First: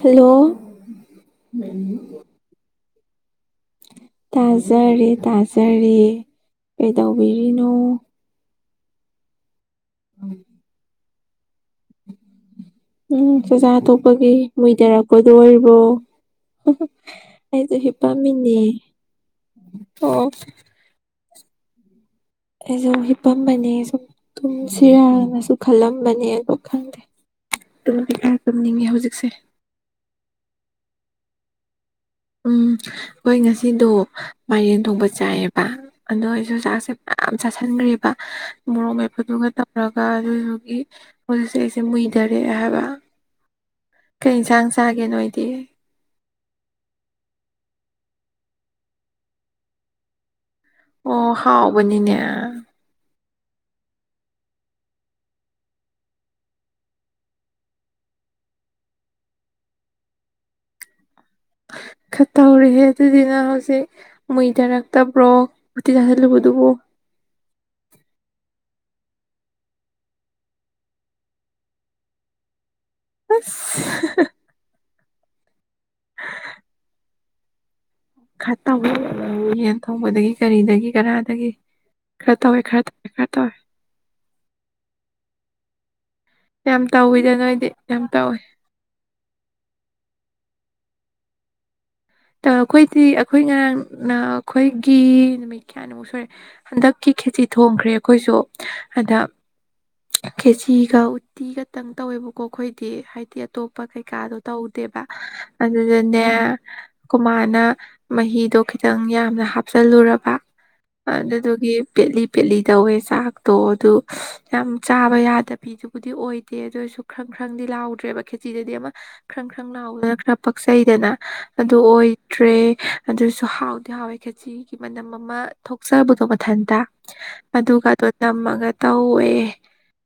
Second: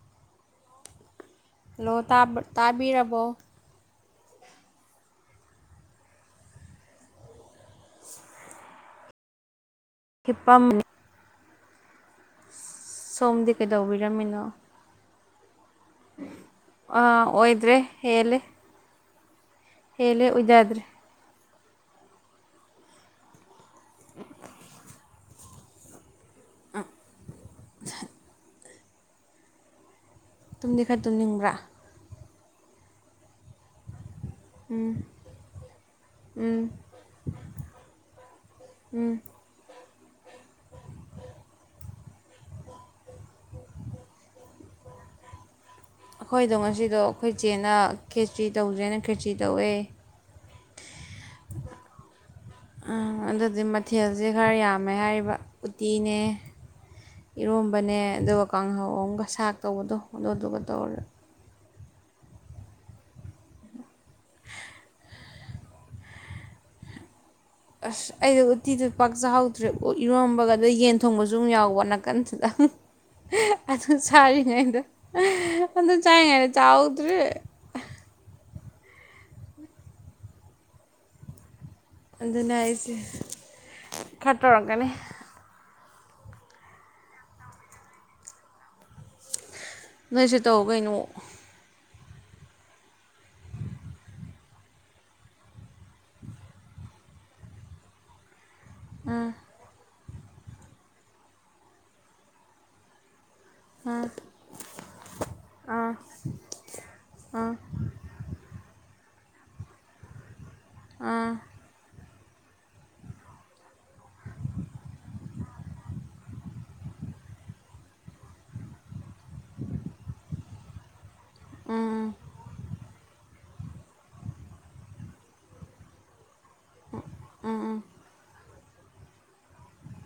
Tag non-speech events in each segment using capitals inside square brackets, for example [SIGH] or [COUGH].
Hello hello ꯇꯥꯕ ꯇꯥꯕꯤꯔꯕꯣ ꯇꯥꯖꯔꯤ ꯇꯥꯖꯔꯤ ꯀꯩ ꯇꯧꯕꯤꯔꯤꯅꯣ ꯍꯤꯄꯝꯅꯤ ꯎꯝ ꯁꯣꯝꯗꯤ ꯆꯥꯛꯆꯥꯥ ꯊꯣꯛꯄꯒꯤ ꯀꯩꯗꯧꯕꯤꯔꯝꯃꯤꯅꯣ ꯃꯨꯏꯊꯔꯛꯄꯗꯣ ꯑꯣꯏꯔ ꯣ ꯑꯥ ꯑꯩꯁꯨ ꯑꯣꯏꯗ꯭ꯔꯦ ꯍꯤꯄꯝꯅꯦ ꯍꯦꯜꯂꯦ ꯍꯦꯜꯂꯦ ꯑꯣꯖꯗ꯭ꯔꯦ ꯑꯩꯁꯨ ꯍꯤꯄꯝꯕꯅꯤ ꯁꯨꯝ ꯑꯗꯨꯨꯝ ꯁꯤꯔꯅ ꯨ ꯈꯜꯂꯝꯕꯅꯦꯕ ꯈꯟꯗꯦ ꯑꯗꯨꯝ ꯀꯩ ꯈꯔ ꯇꯝꯅꯤꯡꯉꯦ ꯍꯧꯖꯤꯛꯁꯦ ꯇꯨꯝꯗꯤ ꯈꯔ ꯇꯨꯝꯅꯤꯡꯕ꯭ꯔꯥ ꯎꯝ ꯍꯣꯏ ꯉꯁꯤꯗꯣ ꯃꯥꯏꯔꯦꯟ ꯊꯣꯡꯕ ꯆꯥꯏꯑꯕ ꯑꯗꯣ ꯑꯩꯁꯨ ꯆꯥꯛꯁꯦ ꯌꯥꯝ ꯆꯥꯥꯁꯟꯈ꯭ꯦꯔꯤꯕ ꯃꯣꯔꯣꯛ ꯃꯩꯄꯨꯗꯨꯒ ꯅꯔꯒ ꯑꯗꯨꯗꯨꯒꯤ ꯃꯁꯦ ꯑꯩꯁꯦ ꯃꯨꯏꯗꯔꯦ ꯍꯥꯏꯕ ꯀꯩ ꯌꯦꯟꯁꯥꯡ ꯆꯥꯒꯦ ꯅꯣꯣꯏꯗꯤ ꯑꯩꯈꯣꯏꯗꯣ ꯉꯁꯤꯗꯣ ꯑꯩꯈꯣꯏ ꯏꯆꯦꯅ ꯈꯦꯇ꯭ꯔꯤ ꯇꯧꯖ꯭ꯔꯦꯅ ꯈꯦꯇ꯭ꯔꯤ ꯇꯧꯋꯦ ꯑꯣ ꯍꯥꯎꯕꯅꯤꯅꯦ ꯑꯗꯨꯗꯤ ꯃꯊꯦꯜꯁꯦ ꯈꯔ ꯌꯥꯝꯃꯦ ꯍꯥꯏꯔꯤꯕ ꯎꯇꯤꯅꯦ ꯏꯔꯣꯝꯕꯅꯦ ꯑꯗꯨꯒ ꯀꯥꯡꯍꯧꯝꯒ ꯁꯥꯛ ꯇꯧꯕꯗꯣ ꯑꯗꯨꯗꯨ ꯇꯧꯔꯦ ꯈ ꯇꯧꯔꯤꯍꯦ ꯑꯗꯨꯗꯨꯅ ꯍꯧꯖꯤꯛ ꯃꯏ ꯇꯔꯛꯇꯕ꯭ꯔꯣ ꯎꯇꯤ ꯇꯥꯁꯤꯜꯂꯨꯕꯗꯨꯕꯨꯣ [UNINTELLIGIBLE] ꯑꯁ ꯑꯩꯗꯣ ꯎꯠꯇꯤꯗꯨ ꯄꯥꯛꯆꯍꯧꯗ꯭ꯔꯦ ꯏꯔꯣꯝꯕꯒ ꯑꯗꯨꯗ ꯌꯦꯟ ꯊꯣꯡꯕꯁꯨ ꯑꯗꯨꯝ ꯌꯥꯎꯕ ꯅꯥꯀꯟꯗꯨꯗꯪ ꯑꯗꯨ ꯑꯁ ꯁꯥꯔꯤꯉꯩꯗ ꯑꯗ ꯆꯥꯏꯌꯦ ꯉꯔ ꯆꯥꯎꯗꯨ ꯈꯠꯇ ꯌꯦꯟ ꯊꯣꯡꯕꯗꯒꯤ ꯀꯔꯤꯗꯒꯤ ꯀꯔꯥꯗꯒꯤ ꯈꯔꯗ ꯑꯗꯨꯅ ꯑꯣꯏ ꯈꯔꯗ ꯈꯔꯗ ꯑꯣꯏ ꯇꯔꯝꯒꯅꯤ ꯌꯥꯝ ꯇꯥꯎꯋꯤꯗ ꯅꯣꯏꯗꯤ ꯌꯥꯝ ꯇꯥꯎꯏꯦ ꯅꯣꯏꯁꯤ ꯇꯧ ꯀꯩꯅꯣ ꯇ ꯑꯩꯈꯣꯏꯗꯤ ꯑꯩꯈꯣꯏ ꯉꯔꯥꯡ ꯑꯩꯈꯣꯏꯒꯤ ꯅꯨꯃꯤꯠ ꯀꯌꯥꯅꯤꯃꯨꯛ ꯁꯔꯦ ꯍꯟꯗꯛꯀꯤ ꯈꯦꯇꯤ ꯊꯣꯡꯈ꯭ꯔꯦ ꯑꯩꯈꯣꯏꯁꯨ ꯑꯗ ꯎꯝ ꯀꯦꯆꯒ ꯎꯠꯇꯤꯒꯇꯪ ꯇꯧꯋꯦꯕꯀꯣ ꯑꯩꯈꯣꯏꯗꯤ ꯍꯥꯏꯗꯤ ꯑꯇꯣꯞꯄ ꯎꯝ ꯀꯩꯀꯥꯗꯣ ꯇꯧꯗꯦꯕ ꯑꯥ ꯑꯗꯨꯗꯅꯦ ꯀꯨꯃꯥꯅ ꯃꯍꯤꯗꯣ ꯈꯤꯇꯪ ꯌꯥꯝꯅ ꯍꯥꯞꯆꯜꯂꯨꯔꯕ ꯑꯥ ꯑꯗꯗꯒꯂꯤ ꯄꯦꯠꯂꯤ ꯇꯧꯋꯦ ꯆꯥꯛꯇꯣ ꯑꯗꯨ ꯌꯥꯝ ꯆꯥꯕ ꯌꯥꯗꯕꯤꯤꯗꯨꯕꯨꯗꯤ ꯑꯣꯏꯗꯦ ꯑꯗꯨ ꯑꯣꯏꯔꯁꯨ ꯈꯔ ꯈ꯭ꯔꯪꯗꯤ ꯂꯥꯎꯗ꯭ꯔꯦꯕ ꯈꯦꯇꯤꯗꯗꯤ ꯑꯃ ꯈ꯭ꯔꯪ ꯈ꯭ꯔꯪ ꯂꯥꯎꯗꯅ ꯈꯔ ꯄꯛꯆꯩꯗꯅ ꯑꯗꯨ ꯎꯝ ꯑꯣꯏꯗ꯭ꯔꯦ ꯑꯗꯨꯁꯨ ꯍꯥꯎꯗꯤ ꯍꯥꯎꯋꯦ ꯈꯥꯖꯤꯒꯤ ꯃꯅꯝ ꯑꯃ ꯊꯣꯛꯆꯕꯗꯣ ꯃꯊꯟꯇ ꯑꯗꯨꯒꯗꯣ ꯇꯝꯃꯒ ꯇꯧꯋꯦ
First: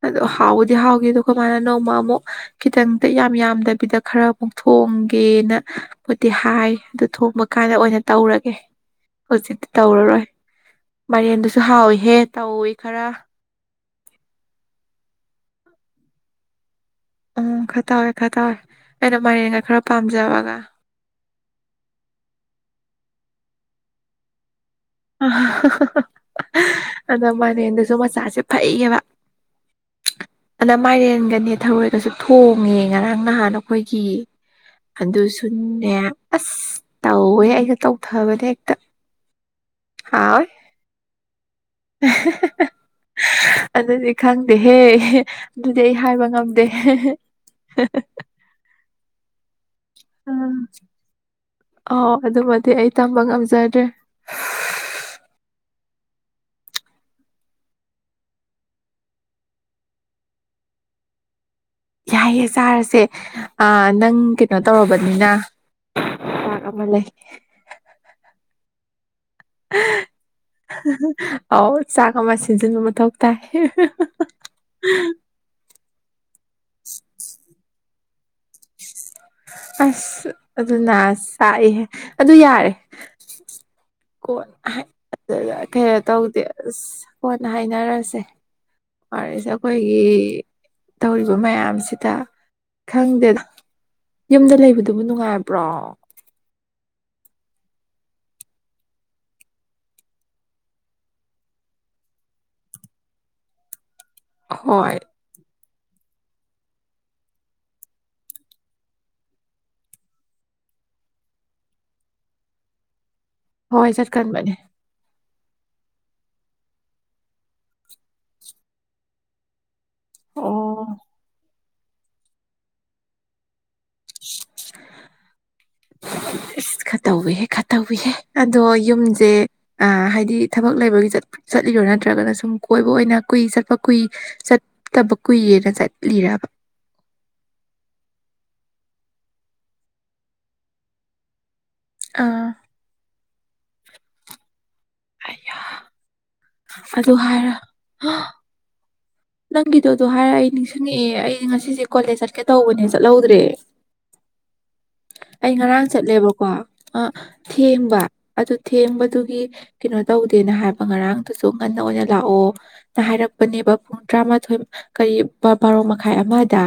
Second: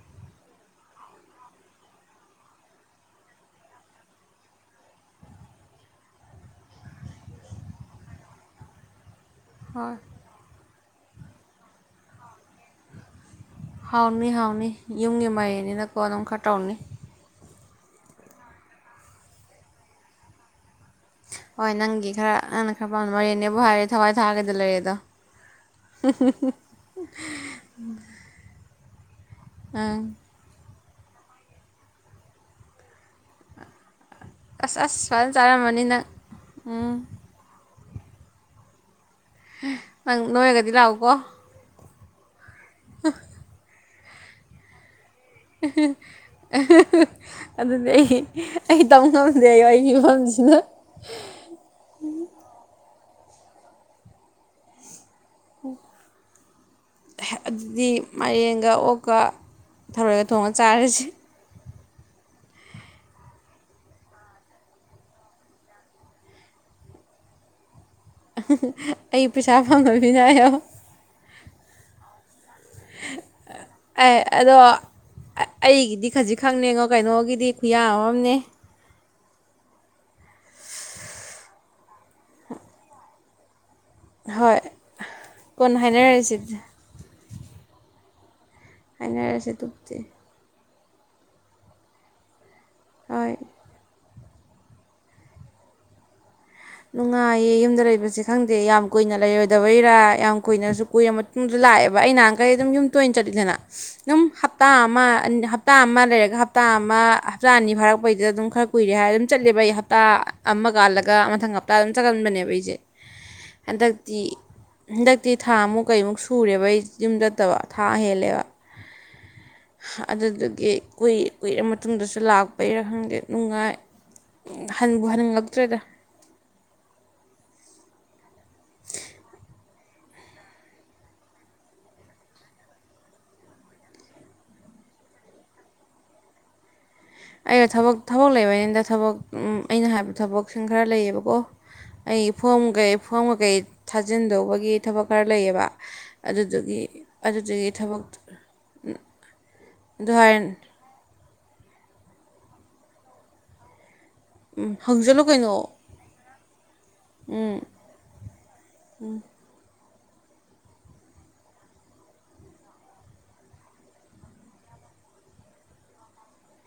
ꯑꯗꯣ ꯍꯥꯎꯕꯗꯤ ꯍꯥꯎꯈꯤꯗ ꯀꯃꯅ ꯅꯣꯡꯃ ꯑꯃꯨꯛ ꯈꯤꯇꯪꯗꯤ ꯌꯥꯝ ꯌꯥꯝꯗꯕꯤꯗ ꯈꯔ ꯑꯃꯨꯛ ꯊꯣꯛ ꯄꯣꯡꯒꯦꯅ ꯤ ꯍꯥꯏ ꯑꯗꯨ ꯊꯣꯡꯕ ꯀꯥꯟꯗ ꯑꯣꯏꯅ ꯇꯧꯔꯒꯦ ꯍꯧꯖꯤꯛꯇꯤ ꯍꯣꯏ ꯇꯧꯔꯔꯣꯏ ꯃꯦꯟꯗꯨꯁꯨ ꯍꯥꯎꯏꯍꯦ ꯇꯧꯏꯤ ꯈꯔ ꯍꯥꯎꯅꯤ ꯍꯥꯎꯅꯤ ꯌꯨꯝꯒꯤ ꯃꯥꯏꯔꯦꯟꯅꯤꯅꯥꯀꯣ ꯑꯗꯨꯝ ꯈꯔ ꯇꯧꯅꯤ ꯎꯝ ꯈꯔ ꯇꯧꯋꯦ ꯈꯔ ꯇꯥꯎꯋꯦ ꯑꯩꯅ ꯃꯥꯏꯅꯦꯅ ꯈꯔ ꯄꯥꯝꯖꯕꯒ ꯍꯣꯏ ꯅꯪꯒꯤ ꯈꯔ ꯅꯪꯅ ꯈꯔ ꯄꯥꯝ ꯃꯣꯔꯦꯅꯦꯕꯨ ꯍꯥꯏꯔꯦ ꯊꯋꯥꯏ ꯊꯥꯒꯗ ꯂꯩꯔꯦ ꯑꯗ ꯃꯅꯦꯟꯗꯁꯨ ꯃꯆꯥꯁꯦ ꯐꯩꯌꯦꯕ ꯑꯝ ꯑꯅ ꯃꯥꯏꯔꯦꯟꯒꯅꯦ ꯊꯔꯣꯏꯒꯁꯨ ꯊꯣꯡꯉꯦ ꯉꯔꯥꯡ ꯅꯍꯥꯟ ꯑꯩꯈꯣꯏꯒꯤ ꯑꯁ ꯑꯁ ꯐꯖꯅ ꯆꯥꯔꯝꯃꯅꯤ ꯑꯗꯨꯁꯨꯅꯦ ꯅꯪ ꯑꯁ ꯎꯝ ꯇꯧꯋꯦ ꯑꯩꯒ ꯇꯧ ꯊꯥꯕꯗꯤ ꯑꯦꯛꯇ ꯅꯪ ꯅꯣꯏꯔꯒꯗꯤ ꯂꯥꯛꯎꯀꯣ ꯍ [UNINTELLIGIBLE] ꯗꯤ ꯈꯪꯗꯦ ꯍꯦ ꯑꯗꯨꯗꯤ ꯑꯩ ꯑꯩ ꯇꯧ ꯉꯝꯗꯦ ꯑꯩ ꯑꯩꯒꯤ ꯑ ꯐꯤꯕꯝꯁꯤꯅ ꯑꯣ ꯑꯗꯨꯗ ꯃꯗꯤ ꯇꯝꯕ ꯉꯝꯖꯗ꯭ꯔꯦ [UNINTELLIGIBLE] ꯑꯗꯨꯗꯤ ꯃꯔꯡꯒ ꯑꯣꯛꯀ ꯊꯔꯣꯏꯒ ꯊꯣꯡꯉ ꯆꯥꯔꯁꯤ ꯌꯥꯏꯌꯦꯦ ꯆꯥꯔꯁꯦ ꯅꯪ ꯀꯩꯅꯣ ꯇꯧꯔꯕꯅꯤꯅ ꯇ ꯑꯃ ꯂꯩ ꯑ ꯄꯁꯥꯕꯣꯗꯃꯤ ꯌꯥꯑꯣ ꯑ ꯆꯥꯛ ꯑꯃ ꯁꯤꯖꯟꯕ ꯃꯊꯧ ꯇꯥꯏ ꯗꯤ ꯈꯖꯤꯛ ꯈꯪꯅꯦꯉꯣ ꯀꯩꯅꯣꯒꯤꯗꯤ ꯈꯨꯌꯥ ꯑꯃꯝꯅꯦ [INAUDIBLE] ꯑꯁ ꯑꯗꯨꯅ ꯆꯥꯛꯏꯍꯦ ꯑꯗꯨ ꯌꯥꯔꯦ ꯍꯣꯏ ꯀꯣꯟꯅ ꯑꯗꯨꯗ ꯀꯣꯟꯅ ꯀꯩꯅꯣ ꯍꯥꯏꯅꯔꯁꯤ ꯇꯧꯗꯦ ꯑꯁ ꯀꯣꯟꯅ ꯍꯥꯏꯅꯔꯁꯦ ꯍꯥꯏꯅꯔꯁꯤ ꯐꯔꯦꯁꯦ ꯑꯗꯨꯕꯨꯗꯤ ꯑꯩꯈꯣꯏꯒꯤ ꯇꯧꯔꯤꯕ ꯃꯌꯥꯝꯁꯤꯗ ꯍꯣꯏ ꯈꯪꯗꯦꯗ ꯌꯨꯝꯗ ꯂꯩꯕꯗꯨꯕꯨ ꯅꯨꯡꯉꯥꯏꯕ꯭ꯔꯣ ꯅꯨꯡꯉꯥꯏꯌꯦ ꯌꯨꯝꯗ ꯂꯩꯕꯁꯦ ꯈꯪꯗꯦ ꯌꯥꯝ ꯀꯨꯏꯅ ꯂꯩꯔꯨꯗꯕꯩꯔꯥ ꯌꯥꯝ ꯀꯨꯏꯅꯁꯨ ꯀꯨꯏꯔꯕ ꯃꯇꯨꯡꯗ ꯂꯥꯛꯑꯦꯕ ꯑꯩ ꯅꯍꯥꯟꯈꯩ ꯑꯗꯨꯝ ꯌꯨꯝ ꯇꯣꯏꯅ ꯆꯠꯂꯤꯗꯅ ꯑꯗꯨꯝ ꯍꯞꯇꯥ ꯍꯣꯏ ꯑꯃ ꯍꯞꯇꯥ ꯑꯃ ꯂꯩꯔꯒ ꯍꯞꯇꯥ ꯑꯃ ꯍꯞꯇꯥ ꯑꯅꯤ ꯐꯥꯔꯛꯄꯩꯗ ꯑꯗꯨꯝ ꯈꯔ ꯀꯨꯏꯔꯦ ꯍꯥꯏꯔ ꯑꯗꯨꯝ ꯆꯠꯂꯦꯕ ꯑꯩ ꯍꯞꯇꯥ ꯑꯃ ꯀꯥꯜ ꯂꯒ ꯃꯊꯪ ꯍꯞꯇꯥ ꯑꯗꯨꯝ ꯆꯠꯍꯟꯕꯅꯦꯕ ꯑꯩꯁꯦ ꯍꯣꯏ ꯍꯟꯗꯛꯇꯤ ꯍꯟ ꯆꯠꯀꯟꯕꯅꯦ ꯍꯟꯗꯛꯇꯤ ꯊꯥꯃꯨꯛ ꯀꯩꯃꯨꯛ ꯁꯨꯔꯦꯕ ꯑꯩ ꯌꯨꯝ ꯆꯠꯇꯕ ꯊꯥ ꯍꯦꯜꯂꯦꯕ ꯑꯗꯨꯗꯨꯒꯤ ꯑꯣ ꯀꯨꯏꯔ ꯃꯇꯨꯡꯗꯁꯨ ꯂꯥꯛꯄꯩꯔꯥ ꯈꯪꯗꯦ ꯅꯨꯡꯉꯥꯏ ꯎ ꯍꯟꯕꯨ ꯍꯟꯅꯤꯡꯂꯛꯇ꯭ꯔꯦꯗ ꯇꯧꯋꯤ ꯍꯦ ꯑꯗꯣ ꯌꯨꯝꯁꯦ ꯑꯥ ꯍꯥꯏꯗꯤ ꯊꯕꯛ ꯂꯩꯕꯒꯤ ꯆꯠꯂꯤꯔꯣ ꯅꯠꯇ꯭ꯔꯒꯅ ꯁꯨꯝ ꯀꯣꯏꯕ ꯑꯣꯏꯅ ꯀꯨꯏ ꯆꯠꯄ ꯀꯨꯏ ꯆꯠꯇꯕ ꯀꯨꯏꯌꯦꯅ ꯆꯠꯂꯤꯔꯕ ꯑꯩ ꯊꯕꯛ ꯊꯕꯛ ꯂꯩꯕꯩꯅꯤꯗ ꯊꯕꯛ ꯑꯩꯅ ꯍꯥꯏꯕ ꯊꯕꯛꯁꯤꯡ ꯈꯔ ꯂꯩꯌꯦꯕꯀꯣ ꯑꯩ ꯑꯥ ꯐꯣꯝꯒꯩ ꯐꯣꯝ ꯀꯀꯩ ꯊꯥꯖꯤꯟꯗꯧꯕꯒꯤ ꯊꯕꯛ ꯈꯔ ꯑꯌꯥ ꯂꯩꯌꯦꯕ ꯑꯗꯨꯗꯨꯒꯤ ꯑꯗꯨ ꯍꯥꯏꯔ ꯑꯗꯨꯗꯨꯒꯤ ꯊꯕꯛ ꯍ, ꯅꯪꯒꯤꯗꯣ ꯑꯗꯨ ꯍꯥꯏꯔ ꯑꯩ ꯅꯤꯡꯁꯤꯡꯉꯛꯑꯦ ꯑꯩ ꯉꯁꯤꯁꯦ ꯀꯣꯂꯦꯖ ꯆꯠꯀꯦ ꯇꯧꯕꯅꯦ ꯆꯠꯍꯧꯗ꯭ꯔꯦ ꯎꯝ ꯍ ꯑꯩ ꯉꯔꯥꯡ ꯆꯠꯂꯦꯕꯀꯣ ꯊꯦꯡꯕ ꯑꯗꯨ ꯊꯦꯡꯕꯗꯨꯒꯤ ꯀꯩꯅꯣ ꯇꯧꯗꯦꯅ ꯍꯥꯏꯕ ꯉꯔꯥꯡꯗꯨꯁꯨ ꯉꯟꯅ ꯑꯣꯏꯅ ꯂꯥꯛꯑꯣꯅ ꯍꯥꯏꯔꯛꯄꯅꯦꯕ ꯄꯨꯡ ꯇꯔꯥꯃꯥꯊꯣꯏ ꯀꯔꯤ ꯕꯥꯔꯣ ꯃꯈꯥꯏ ꯑꯃꯗ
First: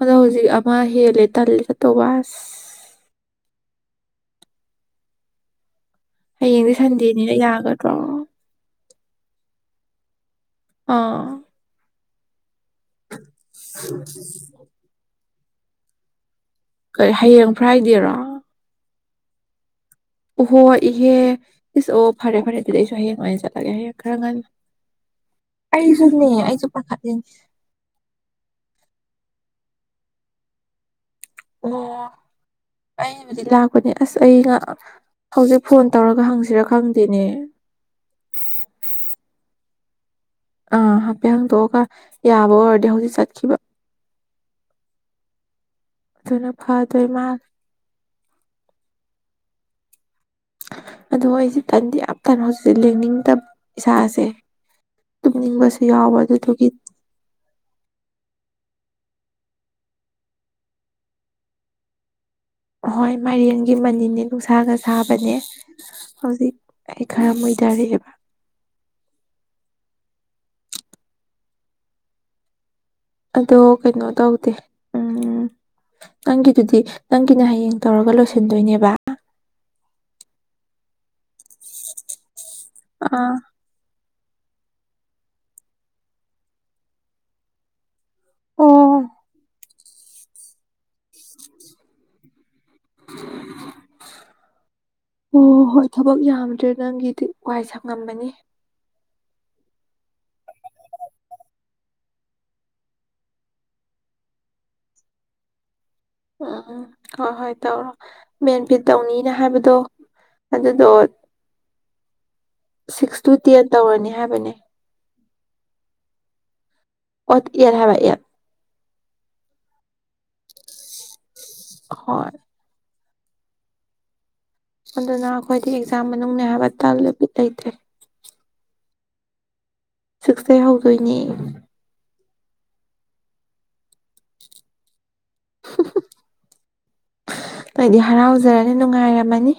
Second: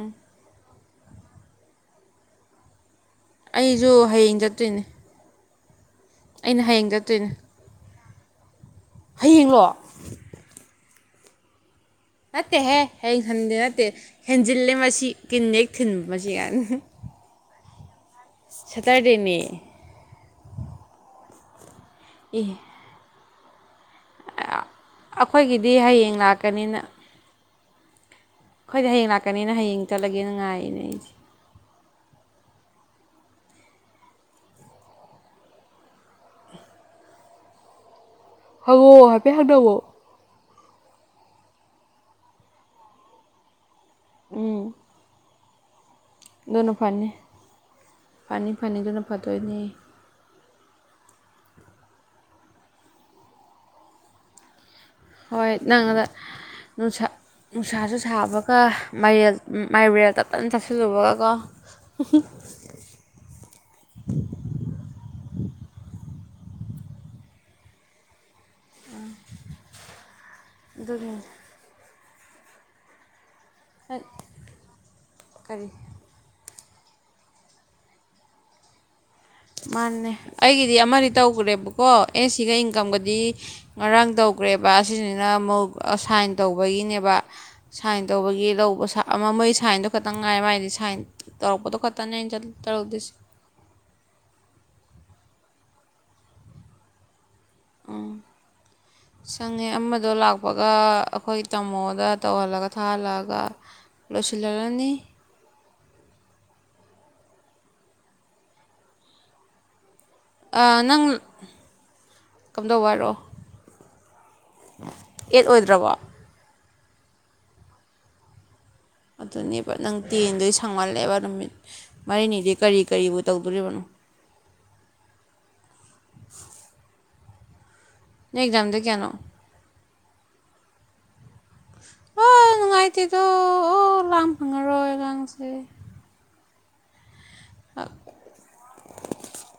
ꯑꯗꯣ ꯍꯧꯖꯤꯛ ꯃꯥ ꯍꯦꯜꯂꯦ ꯇꯜꯂꯦ ꯆꯠꯇꯧꯕꯥ ꯑꯁ ꯑꯩꯁꯨ ꯍꯌꯦꯡ ꯆꯠꯇꯣꯏꯅꯦ ꯑꯩꯅ ꯍꯌꯦꯡꯗꯤ ꯍꯌꯦꯡ ꯁꯟꯗꯦꯅꯤꯅ ꯌꯥꯒꯗ꯭ꯔ ꯍꯌꯦꯡ ꯂꯣ ꯑꯥ ꯅꯠꯇꯦꯍꯦ ꯍꯩ ꯍꯟꯗꯤ ꯅꯠꯇꯦ ꯍꯦꯟꯖꯤꯜꯂꯦ ꯃꯁꯤ ꯀꯤꯟꯅ ꯍꯦꯛ ꯊꯤꯟꯕ ꯃꯁꯤ [INAUDIBLE] ꯀꯔꯤ ꯍꯌꯦꯡ ꯐ꯭ꯔꯥꯏꯗꯦꯔꯣ ꯁꯦꯇ꯭ꯔꯗꯦꯅꯦ ꯎꯍꯣ ꯏꯍꯦ ꯏꯁ ꯑꯣ ꯐꯔꯦ ꯑꯦ ꯐꯔꯦ ꯑꯗꯨꯗꯤ ꯑꯩꯁꯨ ꯍꯌꯦꯡ ꯑꯣꯏꯅ ꯆꯠꯂꯒꯦ ꯍꯦ ꯈꯔ ꯉꯟꯅ ꯑꯩꯈꯣꯏꯒꯤꯗꯤ ꯍꯌꯦꯡ ꯑꯩꯁꯨꯅꯦ ꯑꯩꯁꯨ ꯄꯥꯈꯠꯂꯦ ꯑꯈꯣꯏꯗꯤ ꯍꯌꯦꯡ ꯂꯥꯛꯀꯅꯤꯅ ꯍꯌꯦꯡ ꯆꯠꯂꯒꯦ ꯉꯥꯏꯔꯤꯅꯦ ꯑꯩꯁꯦ ꯑꯣ ꯑꯩꯕꯨꯗꯤ ꯂꯥꯛꯄꯅꯤ ꯑꯁ ꯑꯩ ꯉ ꯍꯧꯖꯤꯛ ꯐꯣꯟ ꯇꯧꯔꯒ ꯍꯪꯁꯤꯔꯥ ꯈꯪꯗꯦꯅꯦ ꯍꯪꯉꯣ ꯍꯥꯏꯐꯦꯠ ꯍꯪꯅꯧꯑꯣ ꯑꯥ ꯍꯥꯏꯐꯦꯠ ꯍꯥꯡꯗꯣꯛꯑꯒ ꯌꯥꯕ ꯑꯣꯏꯔꯗꯤ ꯍꯧꯖꯤꯛ ꯆꯠꯁꯦꯕ ꯎꯝ ꯑꯗꯨꯅ ꯐꯗꯣꯏ ꯐꯅꯤ ꯃꯥꯜꯂꯦ ꯐꯅꯤ ꯐꯅꯤ ꯑꯗꯨꯅ ꯐꯗꯣꯏꯅꯦ ꯑꯗꯣ ꯑꯩꯁꯦ ꯇꯟꯗꯤ ꯌꯥꯝ ꯇꯟꯕ ꯍꯧꯖꯤꯛꯁꯦ ꯂꯦꯡꯅꯤꯡꯗꯕ ꯏꯁꯥꯁꯦ ꯍꯣꯏ ꯇꯨꯝꯅꯤꯡꯕꯁꯨ ꯅꯪꯗ ꯌꯥꯎꯕ ꯑꯗꯨꯗꯨꯒꯤ ꯅꯨꯡꯁꯥ ꯅꯨꯡꯁꯥꯁꯨ ꯁꯥꯕꯒ ꯃꯥꯏꯔꯦꯜ ꯃꯥꯢꯔꯦꯜ ꯇꯞ ꯇꯥꯏ ꯆꯥꯁꯤꯜꯂꯨꯕꯒ ꯍꯣꯏ ꯃꯥꯏꯔꯦꯟꯒꯤ ꯃꯅꯤꯟꯅꯦ ꯅꯨꯡꯁꯥꯒ ꯁꯥꯕꯅꯦ ꯍꯧꯖꯤꯛ ꯑꯩ ꯈꯔ ꯃꯨꯏꯗꯔꯛ ꯑꯦꯕ ꯑꯗꯨꯅꯦ ꯑꯗꯣ ꯀꯩꯅꯣ ꯇꯧꯗꯦ ꯎꯝ ꯀꯔꯤ ꯅꯪꯒꯤ ꯑꯗꯨꯗꯤ ꯅꯪꯒꯤꯅ ꯍꯌꯦꯡ ꯇꯧꯔꯒ ꯂꯣꯏꯁꯤꯟꯗꯣꯏꯅꯦꯕ ꯃꯥꯅꯦ ꯑꯩꯒꯤꯗꯤ ꯑꯃꯗꯤ ꯇꯧꯈ꯭ꯔꯦꯕꯀꯣ ꯑꯦꯁ ꯁꯤꯒ ꯏꯟꯀꯝꯒꯗꯤ ꯑꯥ ꯉꯔꯥꯡ ꯇꯧꯈ꯭ꯔꯦ ꯑꯁꯤꯁꯤꯅ ꯑꯃꯨꯛ ꯁꯥꯏꯟ ꯇꯧꯕꯒꯤꯅꯦꯕ ꯁꯥꯏꯟ ꯇꯧꯕꯒꯤ ꯂꯧꯕ ꯑꯣ ꯑꯃ ꯃꯣꯏꯒꯤ ꯁꯥꯏꯟꯗꯣ ꯈꯇꯪ ꯉꯥꯏ ꯃꯥꯏꯗꯤ ꯁꯥꯏꯟ ꯇꯧꯛꯄꯣ ꯈꯠꯇꯅꯦ ꯆꯠ [UNINTELLIGIBLE] ꯇꯧꯗꯁꯤ ꯎꯝ ꯑꯣ ꯍꯣꯏ ꯊꯕꯛ ꯌꯥꯝꯗ꯭ꯔꯦꯗ ꯅꯪꯒꯤꯗꯤ ꯋꯥꯏ ꯁꯪꯉꯝꯃꯅꯤ꯫ ꯁꯪꯉꯦ ꯑꯃꯗꯣ ꯂꯥꯛꯄꯒ ꯑꯩꯈꯣꯏ ꯇꯥꯃꯣꯗ ꯇꯧꯍꯜꯂꯒ ꯊꯥꯍꯜꯂꯛꯑꯒ ꯂꯣꯏꯁꯤꯟꯂꯨꯔꯅꯤ ꯎꯝ ꯎꯝ ꯍꯣꯏ ꯍꯣꯏ ꯇꯧꯔꯣ ꯃꯦꯟꯐꯤꯠ ꯇꯧꯅꯤꯅ ꯍꯥꯏꯕꯗꯣ꯫ ꯑꯥ ꯑꯗꯨꯗꯣ ꯅꯪ ꯀꯝꯗꯧꯕ ꯍꯥꯏꯔꯛꯑꯣ ꯁꯤꯛꯁ ꯇꯨ ꯇꯦꯟ ꯇꯧꯔꯅꯤ꯫ ꯍꯥꯏꯕꯅꯦ ꯑꯦꯠ ꯑꯣꯏꯗ꯭ꯔꯕꯣ꯫ ꯑꯣ ꯑꯦꯠ ꯍꯥꯏꯕ ꯑꯦꯠ ꯑꯗꯨꯅꯦꯕ ꯅꯪ ꯇꯦꯟꯗꯣ ꯁꯥꯡꯃꯜꯂꯦꯕ ꯅꯨꯃꯤꯠ ꯍꯣꯏ ꯃꯔꯤꯅꯤꯗꯤ ꯀꯔꯤ ꯀꯔꯤꯕꯨ ꯇꯧꯗꯧꯔꯤꯕꯅꯣ꯫ ꯑꯗꯨꯅ ꯑꯩꯈꯣꯏꯗꯤ ꯑꯦꯛꯖꯥꯝ ꯃꯅꯨꯡꯅꯦ ꯍꯥꯏꯕ ꯇꯟꯂꯦ ꯕꯤꯠ ꯂꯩꯇꯦ꯫ ꯅꯪ ꯑꯦꯛꯖꯥꯝ ꯗꯦꯠ ꯀꯌꯥꯅꯣ꯫ ꯁꯤꯛꯁꯇꯩ ꯍꯧꯗꯣꯏꯅꯦ ꯫ ꯑꯣ ꯅꯨꯡꯉꯥꯏꯇꯦꯗꯣ ꯑꯣ ꯂꯥꯡ ꯐꯪꯉꯔꯣꯏ ꯑꯉꯥꯡꯁꯦ꯫ ꯅꯪꯗꯤ ꯍꯔꯥꯎꯖꯔꯅꯤ ꯅꯨꯡꯉꯥꯏꯔꯝꯃꯅꯤ꯫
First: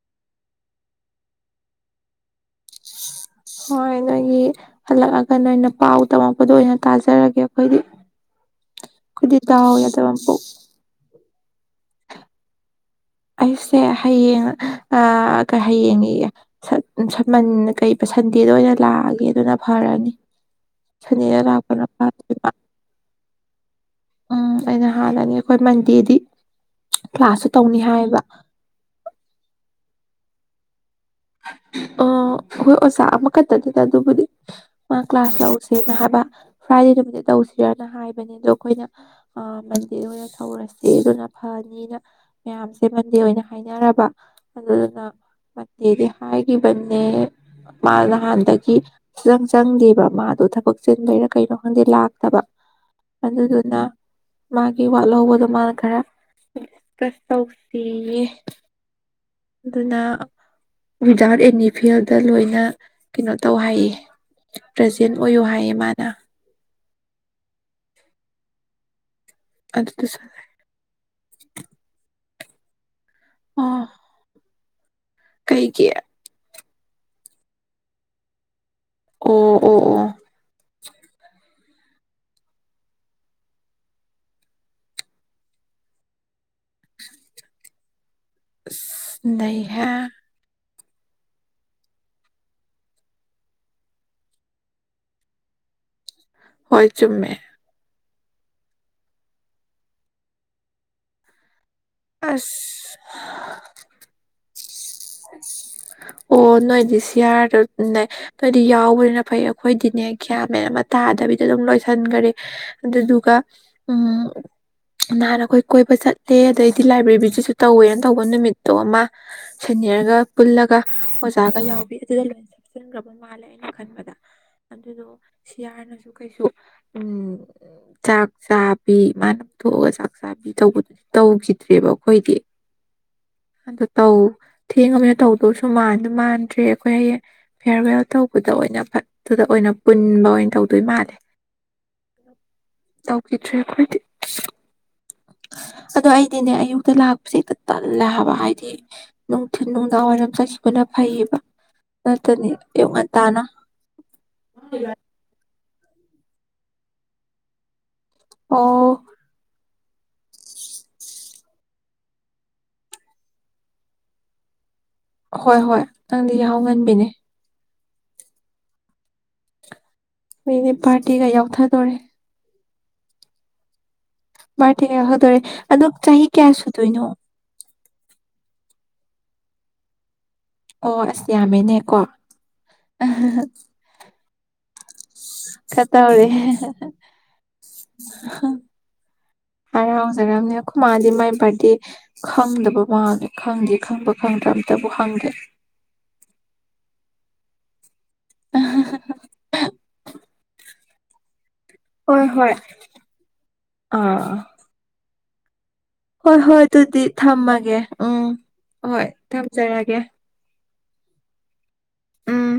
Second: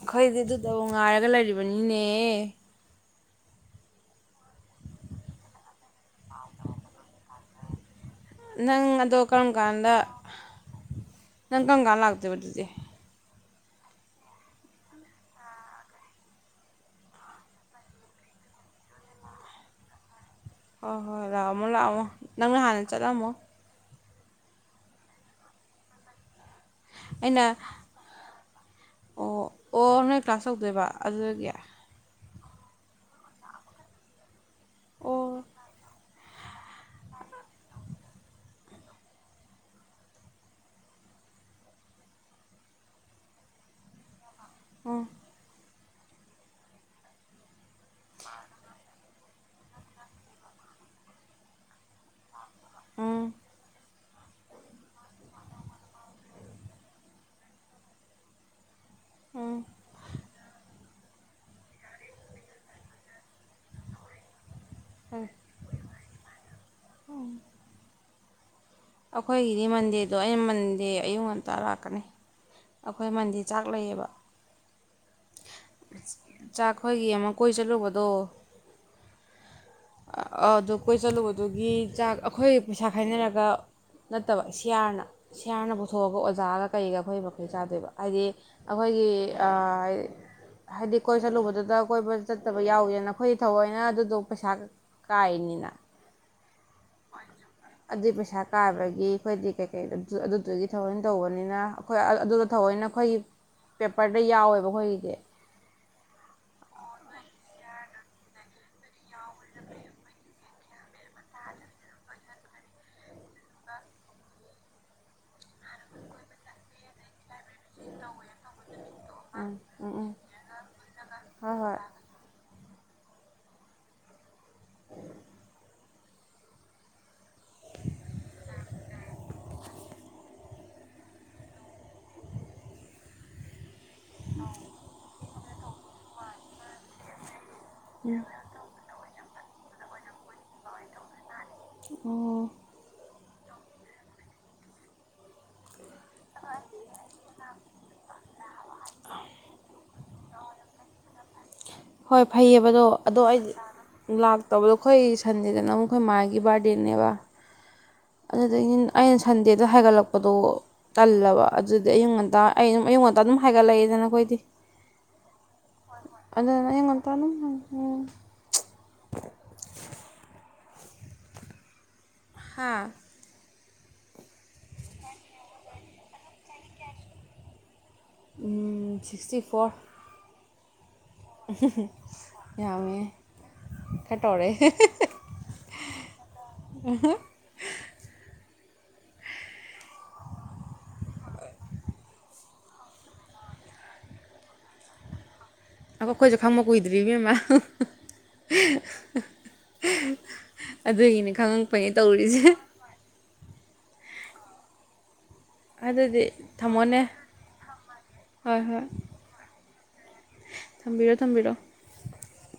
ꯑꯩꯈꯣꯏꯗꯤ ꯑꯗꯨꯗꯕꯨ ꯉꯥꯏꯔꯒ ꯂꯩꯔꯤꯕꯅꯤꯅꯦ ꯫ ꯍꯣꯏ ꯅꯣꯏꯒꯤ ꯍꯜꯂꯛꯑꯒ ꯅꯣꯏꯅ ꯄꯥꯎ ꯇꯝꯃꯛꯄꯗꯣ ꯑꯣꯏꯅ ꯇꯥꯖꯔꯒꯦ ꯑꯩꯈꯣꯏꯗꯤ꯫ ꯅꯪ ꯑꯗꯣ ꯑꯩꯈꯣꯏꯗꯤ ꯀꯔꯝ ꯗꯥꯎ ꯀꯥꯟꯗ ꯌꯥꯗꯕ ꯃꯄꯣꯛ ꯅꯪ ꯀꯔꯝ ꯀꯥꯟ ꯂꯥꯛ ꯇꯣꯏꯕ ꯑꯗꯨꯗꯤ꯫ ꯑꯩꯁꯦ ꯍꯌꯦꯡ ꯑꯥ ꯍꯌꯦꯡ ꯍꯥꯢꯌꯦ [UNINTELLIGIBLE] ꯁꯃꯟ ꯀꯩ ꯁꯟꯗꯦꯗ ꯑꯣꯏꯅ ꯂꯥꯛꯑꯒꯦ ꯑꯗꯨꯅ ꯐꯔꯅꯤ꯫ ꯍꯣꯏ ꯍꯣꯏ ꯁꯟꯗꯦꯗ ꯂꯥꯛꯑꯝꯃꯣ ꯂꯥꯛꯄꯅ ꯂꯥꯛꯑꯝꯃꯣ ꯐꯗꯣꯏꯕ ꯅꯪꯅ ꯍꯥꯟꯅ ꯆꯠꯂꯝꯃꯣ꯫ ꯎꯝ ꯑꯩꯅ ꯍꯥꯜꯂ ꯅꯤ ꯑꯩꯈꯣꯏ ꯃꯟꯗꯦꯗꯤ ꯀ꯭ꯂꯥꯁꯁꯨ ꯑꯩꯅ ꯇꯧꯅꯤ ꯍꯥꯏꯌꯦꯌ꯫ ꯑꯣ ꯑꯣ ꯅꯣꯏ ꯀ꯭ꯂꯥꯁ ꯇꯧꯗꯣꯏꯕ ꯑꯗꯨꯗꯤ ꯌꯥꯏ ꯑꯣ ꯑꯩꯈꯣꯏ ꯑꯣꯖꯥ ꯑꯃꯈꯛꯇꯅꯤꯗ ꯑꯗꯨꯕꯨꯗꯤ ꯃꯥ ꯀ꯭ꯂꯥꯁ ꯑꯣ ꯂꯧꯎꯁꯦꯅ ꯍꯥꯏꯕ ꯐ꯭ꯔꯥꯏꯗꯦ ꯅꯨꯃꯤꯠꯇ ꯇꯧꯁꯦ꯫ ꯁꯤꯔꯅ ꯍꯥꯏꯕꯅꯤ ꯑꯗꯣ ꯑꯩꯈꯣꯏꯅ ꯃꯟꯗꯦꯗ ꯑꯣꯏꯅ ꯊꯧꯔꯁꯦ ꯑꯗꯨꯅ ꯐꯅꯤꯅ ꯃꯌꯥꯝꯁꯦ ꯃꯟꯗꯦ ꯑꯣꯏꯅ ꯍꯥꯏꯅꯔꯕ ꯑꯗꯨꯗꯨꯅ ꯎꯝ [UNINTELLIGIBLE] ꯍꯥꯏꯒꯤꯕꯅꯦ꯫ ꯃꯥ ꯅꯍꯥꯟꯗꯒꯤ [UNINTELLIGIBLE] ꯆꯪꯗꯦꯕ ꯃꯥꯗꯣ ꯊꯕꯛ ꯆꯤꯟꯕꯩꯔꯥ ꯀꯩꯅꯣ ꯈꯪꯗꯦ ꯂꯥꯛꯇꯕ꯫ ꯎꯝ ꯑꯗꯨꯗꯨꯅ ꯃꯥꯒꯤ ꯋꯥꯠꯍꯧꯕꯗꯣ ꯃꯥꯅ ꯈꯔ [UNINTELLIGIBLE] ꯇꯧꯁꯤꯌꯦ ꯎꯝ ꯑꯗꯨꯅ ꯋꯤꯠꯗꯥꯎꯠ ꯑꯦꯅꯤ ꯐꯦꯜꯗ ꯂꯣꯏꯅ ꯀꯩꯅꯣ ꯇꯧ ꯍꯥꯏꯌꯦ ꯄ꯭ꯔꯖꯦꯟ ꯑꯣꯏꯌꯣ ꯍꯥꯏꯌꯦ ꯃꯥꯅ ꯎꯝ ꯑꯩꯈꯣꯏꯒꯤꯗꯤ ꯃꯟꯗꯦꯗꯣ ꯑꯗꯨꯗꯨꯁꯨ ꯑꯩꯅ ꯃꯟꯗꯦ ꯑꯌꯨꯛ ꯉꯟꯇꯥ ꯂꯥꯛꯀꯅꯤ꯫ ꯑꯩꯈꯣꯏ ꯃꯟꯗꯤꯔ ꯆꯥꯛ ꯂꯩꯌꯦꯕ ꯀꯩ ꯀ ꯆꯥꯛꯈꯣꯏꯒꯤ ꯑꯃ ꯀꯣꯏ ꯆꯠꯂꯨꯕꯗꯣ ꯑꯣ ꯑꯣ ꯑꯣ ꯑꯗꯨ ꯀꯣꯏ ꯆꯠꯂꯨꯕꯗꯨꯒꯤ ꯆꯥꯛ ꯑꯩꯈꯣꯏ ꯄꯩꯁꯥ ꯈꯥꯏꯅꯔꯒ ꯅꯠꯇꯕ ꯁꯤꯌꯥꯔꯅ ꯁꯤꯌꯥꯔꯅ ꯄꯨꯊꯣꯛꯑꯒ ꯑꯣꯖꯥꯒ ꯀꯩꯒ ꯑꯩꯈꯣꯏ ꯃꯈꯩ ꯆꯥꯗꯣꯏꯕ ꯍꯥꯏꯗꯤ ꯑꯩꯈꯣꯏꯒꯤ ꯑꯁ ꯅꯩꯍꯦ ꯍꯥꯏꯗꯤ ꯀꯣꯏꯕ ꯆꯠꯂꯨꯕꯗꯨꯗ ꯀꯣꯏꯕ ꯆꯠꯇꯕ ꯌꯥꯎꯋꯦꯅꯈꯣꯏꯗꯤ ꯊꯧꯑꯣꯏꯅ ꯑꯗꯨꯗꯣ ꯄꯩꯁꯥ ꯀꯅꯤꯅ ꯍꯣꯏ ꯆꯨꯝꯃꯦ ꯑꯗꯨꯏ ꯄꯩꯁꯥ ꯀꯥꯕꯒꯤ ꯑꯩꯈꯣꯏꯗꯤ ꯀꯩꯀꯩ ꯑꯗꯨꯗꯨꯒꯤ ꯊꯑꯣꯏꯅ ꯇꯧꯕꯅꯤꯅ ꯑꯩꯈꯣꯏ ꯑꯗꯨꯗ ꯊꯑꯣꯏꯅ ꯑꯁ ꯑꯩꯈꯣꯏꯒꯤ ꯄꯦꯄꯔꯗ ꯌꯥꯎꯋꯦꯕ ꯑꯩꯈꯣꯏꯒꯤꯗꯤ ꯑꯣ ꯅꯣꯏ ꯗꯤꯁꯤꯌꯥꯔ ꯅ ꯑꯗꯨꯗꯤ ꯌꯥꯎꯕꯅꯤꯅ ꯐꯩ ꯑꯩꯈꯣꯏꯗꯤꯅꯦ ꯒ꯭ꯌꯥꯟ ꯃꯦꯟ ꯑꯃ ꯇꯥꯗꯕꯤꯗ ꯑꯗꯨꯝ ꯂꯣꯏꯁꯤꯟꯈꯔꯦ ꯑꯗꯨ ꯑꯗꯨꯒ ꯎꯝ ꯅꯍꯥꯟ ꯑꯩꯈꯣꯏ ꯀꯣꯏꯕ ꯆꯠꯂꯦ ꯑꯗꯩꯗꯤ ꯂꯥꯏꯕ꯭ꯔꯦꯔꯤꯁꯨ ꯇꯧꯋꯦꯅ ꯇꯧꯕ ꯅꯨꯃꯤꯠꯇꯣ ꯑꯃ ꯎꯝ ꯎꯝ ꯎꯝ ꯁꯦꯅꯤꯌꯔꯒ ꯄꯨꯜꯂꯒ ꯍꯣꯏ ꯑꯣꯖꯥꯒ ꯍꯣꯏ ꯌꯥꯎꯕꯤ ꯑꯗꯨꯗ ꯂꯣꯏꯅ ꯍꯥꯞꯆꯤꯟꯈ꯭ꯔꯕ ꯃꯥꯜꯂꯦ ꯑꯩꯅ ꯈꯟꯕꯗ ꯑꯗꯨꯗꯣ ꯁꯤꯌꯥꯔꯅꯁꯨ ꯀꯩꯁꯨ ꯎꯝ ꯆꯥꯛ ꯆꯥꯕꯤ ꯃꯥꯅꯄꯨꯊꯣꯛꯑꯒ ꯆꯥꯛ ꯆꯥꯕꯤ ꯇꯧꯕꯗꯨꯁꯨ ꯇꯧꯈꯤꯗꯔꯦ ꯦꯕ ꯑꯩꯈꯣꯏꯗꯤ ꯑꯗꯨ ꯇꯧ ꯊꯦꯡꯉꯃꯤꯅ ꯇꯧꯗꯧꯁꯨ ꯃꯥꯟꯁꯨ ꯃꯥꯟꯗ꯭ꯔꯦ ꯑꯩꯈꯣꯏ ꯍꯌꯦꯡ ꯐꯤꯌꯔꯋꯦꯜ ꯇꯧꯕꯗ ꯑꯣꯏꯅ ꯐꯠꯇꯨꯗ ꯑꯣꯏꯅ ꯄꯨꯟꯕ ꯑꯣꯏꯅ ꯇꯧꯗꯣꯏ ꯃꯥꯜꯂꯦ ꯎꯝ ꯇꯧꯈꯤꯗ꯭ꯔꯦ ꯑꯩꯈꯣꯏꯗꯤ ꯑꯗꯣ ꯑꯩ ꯗꯤꯅꯦ ꯑꯌꯨꯛꯇ ꯂꯥ ꯛꯄꯁꯦ ꯍꯦꯛꯇ ꯇꯜꯂꯦ ꯍꯥꯏꯕ ꯍꯥꯏꯗꯤ ꯅꯨꯡꯊꯤꯟ ꯅꯨꯡꯗꯥꯡꯋꯥꯏꯔꯝ ꯆꯠꯈꯤꯕꯅ ꯐꯩꯌꯦꯕ ꯅ ꯍꯣꯏ ꯇꯅꯤ ꯐꯩꯌꯦꯕꯗꯣ ꯏꯧ ꯑꯗꯣ ꯇꯅ ꯑꯩꯗꯤ [UNINTELLIGIBLE] ꯂꯥꯛꯇꯕꯗꯣ ꯑꯩꯈꯣꯏ ꯁꯟ ꯑꯩꯈꯣꯏ ꯃ ꯃꯥꯒꯤ ꯕꯥꯔꯗꯅꯦꯕ ꯑꯗꯨꯗꯒꯤ ꯑꯣ ꯑꯩꯅ ꯁꯟꯗꯦꯗ ꯁꯤꯗ ꯍꯥꯏꯒꯠꯂꯛꯄꯗꯣ ꯇꯜꯂꯕ ꯑꯗꯨꯗꯤ ꯑꯌꯨꯛ ꯉꯟꯇꯥ ꯑꯩ ꯑꯗꯨꯝ ꯑꯌꯨꯛ ꯉꯟꯇ ꯑꯗꯨꯝ ꯍꯥꯏꯒꯠꯂꯛꯏꯦꯗꯅ ꯑꯩꯈꯣꯏꯗꯤ ꯍꯣꯏ ꯍꯣꯏ ꯅꯪꯗꯤ ꯌꯥꯍꯧ ꯉꯟꯕꯤꯅꯤ ꯎꯝ ꯃꯁꯤꯒꯤ ꯕꯥꯔꯗꯦꯒ ꯌꯥꯎꯊꯗꯣꯔꯦ ꯍꯥꯥ ꯕꯥꯔꯗꯦ ꯌꯥꯎꯗꯨꯔꯦ ꯑꯗꯨ ꯆꯥꯍꯤ ꯀꯌꯥꯁꯨꯗꯣꯏꯅꯣ ꯁꯤꯛꯁꯇꯤ ꯐꯣꯔ ꯑꯣ ꯑꯁ ꯌꯥꯝꯃꯦꯅꯦꯀꯣ ꯌꯥꯝꯃꯦ ꯈꯔ ꯇꯧꯔꯦ ꯈꯔ ꯇꯩꯔꯦ ꯍꯥꯔꯥꯎꯖꯔꯝꯅꯤ ꯑꯩꯈꯣꯏ ꯃꯥꯗꯤ ꯃꯥꯏ ꯕꯥꯔꯗꯤ ꯈꯪꯗꯕ ꯃꯥꯜꯦ ꯈꯪꯗꯦ ꯈꯪꯕ ꯈꯪꯗ꯭ꯔ ꯑꯝꯇꯕꯨ ꯍꯪꯗꯦ ꯑꯩꯈꯣꯏꯁꯨ ꯈꯪꯕꯥ ꯃ ꯀꯨꯏꯗ꯭ꯔꯤ ꯏꯕꯦꯝ ꯃꯥ ꯑꯗꯨꯒꯤꯅꯤ ꯈꯪꯉꯥ ꯐꯩꯅꯅ [UNINTELLIGIBLE] ꯍꯣꯏ ꯇꯧꯔꯤꯁꯦ ꯍꯣꯏ ꯑꯥ ꯑꯗꯨꯗꯤ ꯍꯣꯏ ꯍꯣꯏ ꯊꯝꯃꯣꯅꯦ ꯑꯗꯨꯗꯤ ꯊꯝꯃꯒꯦ ꯎꯝ ꯍꯣꯏ ꯊꯝꯖꯔꯒꯦ ꯊꯝꯕꯤꯔꯣ ꯊꯝꯕꯤꯔꯣ ꯎꯝ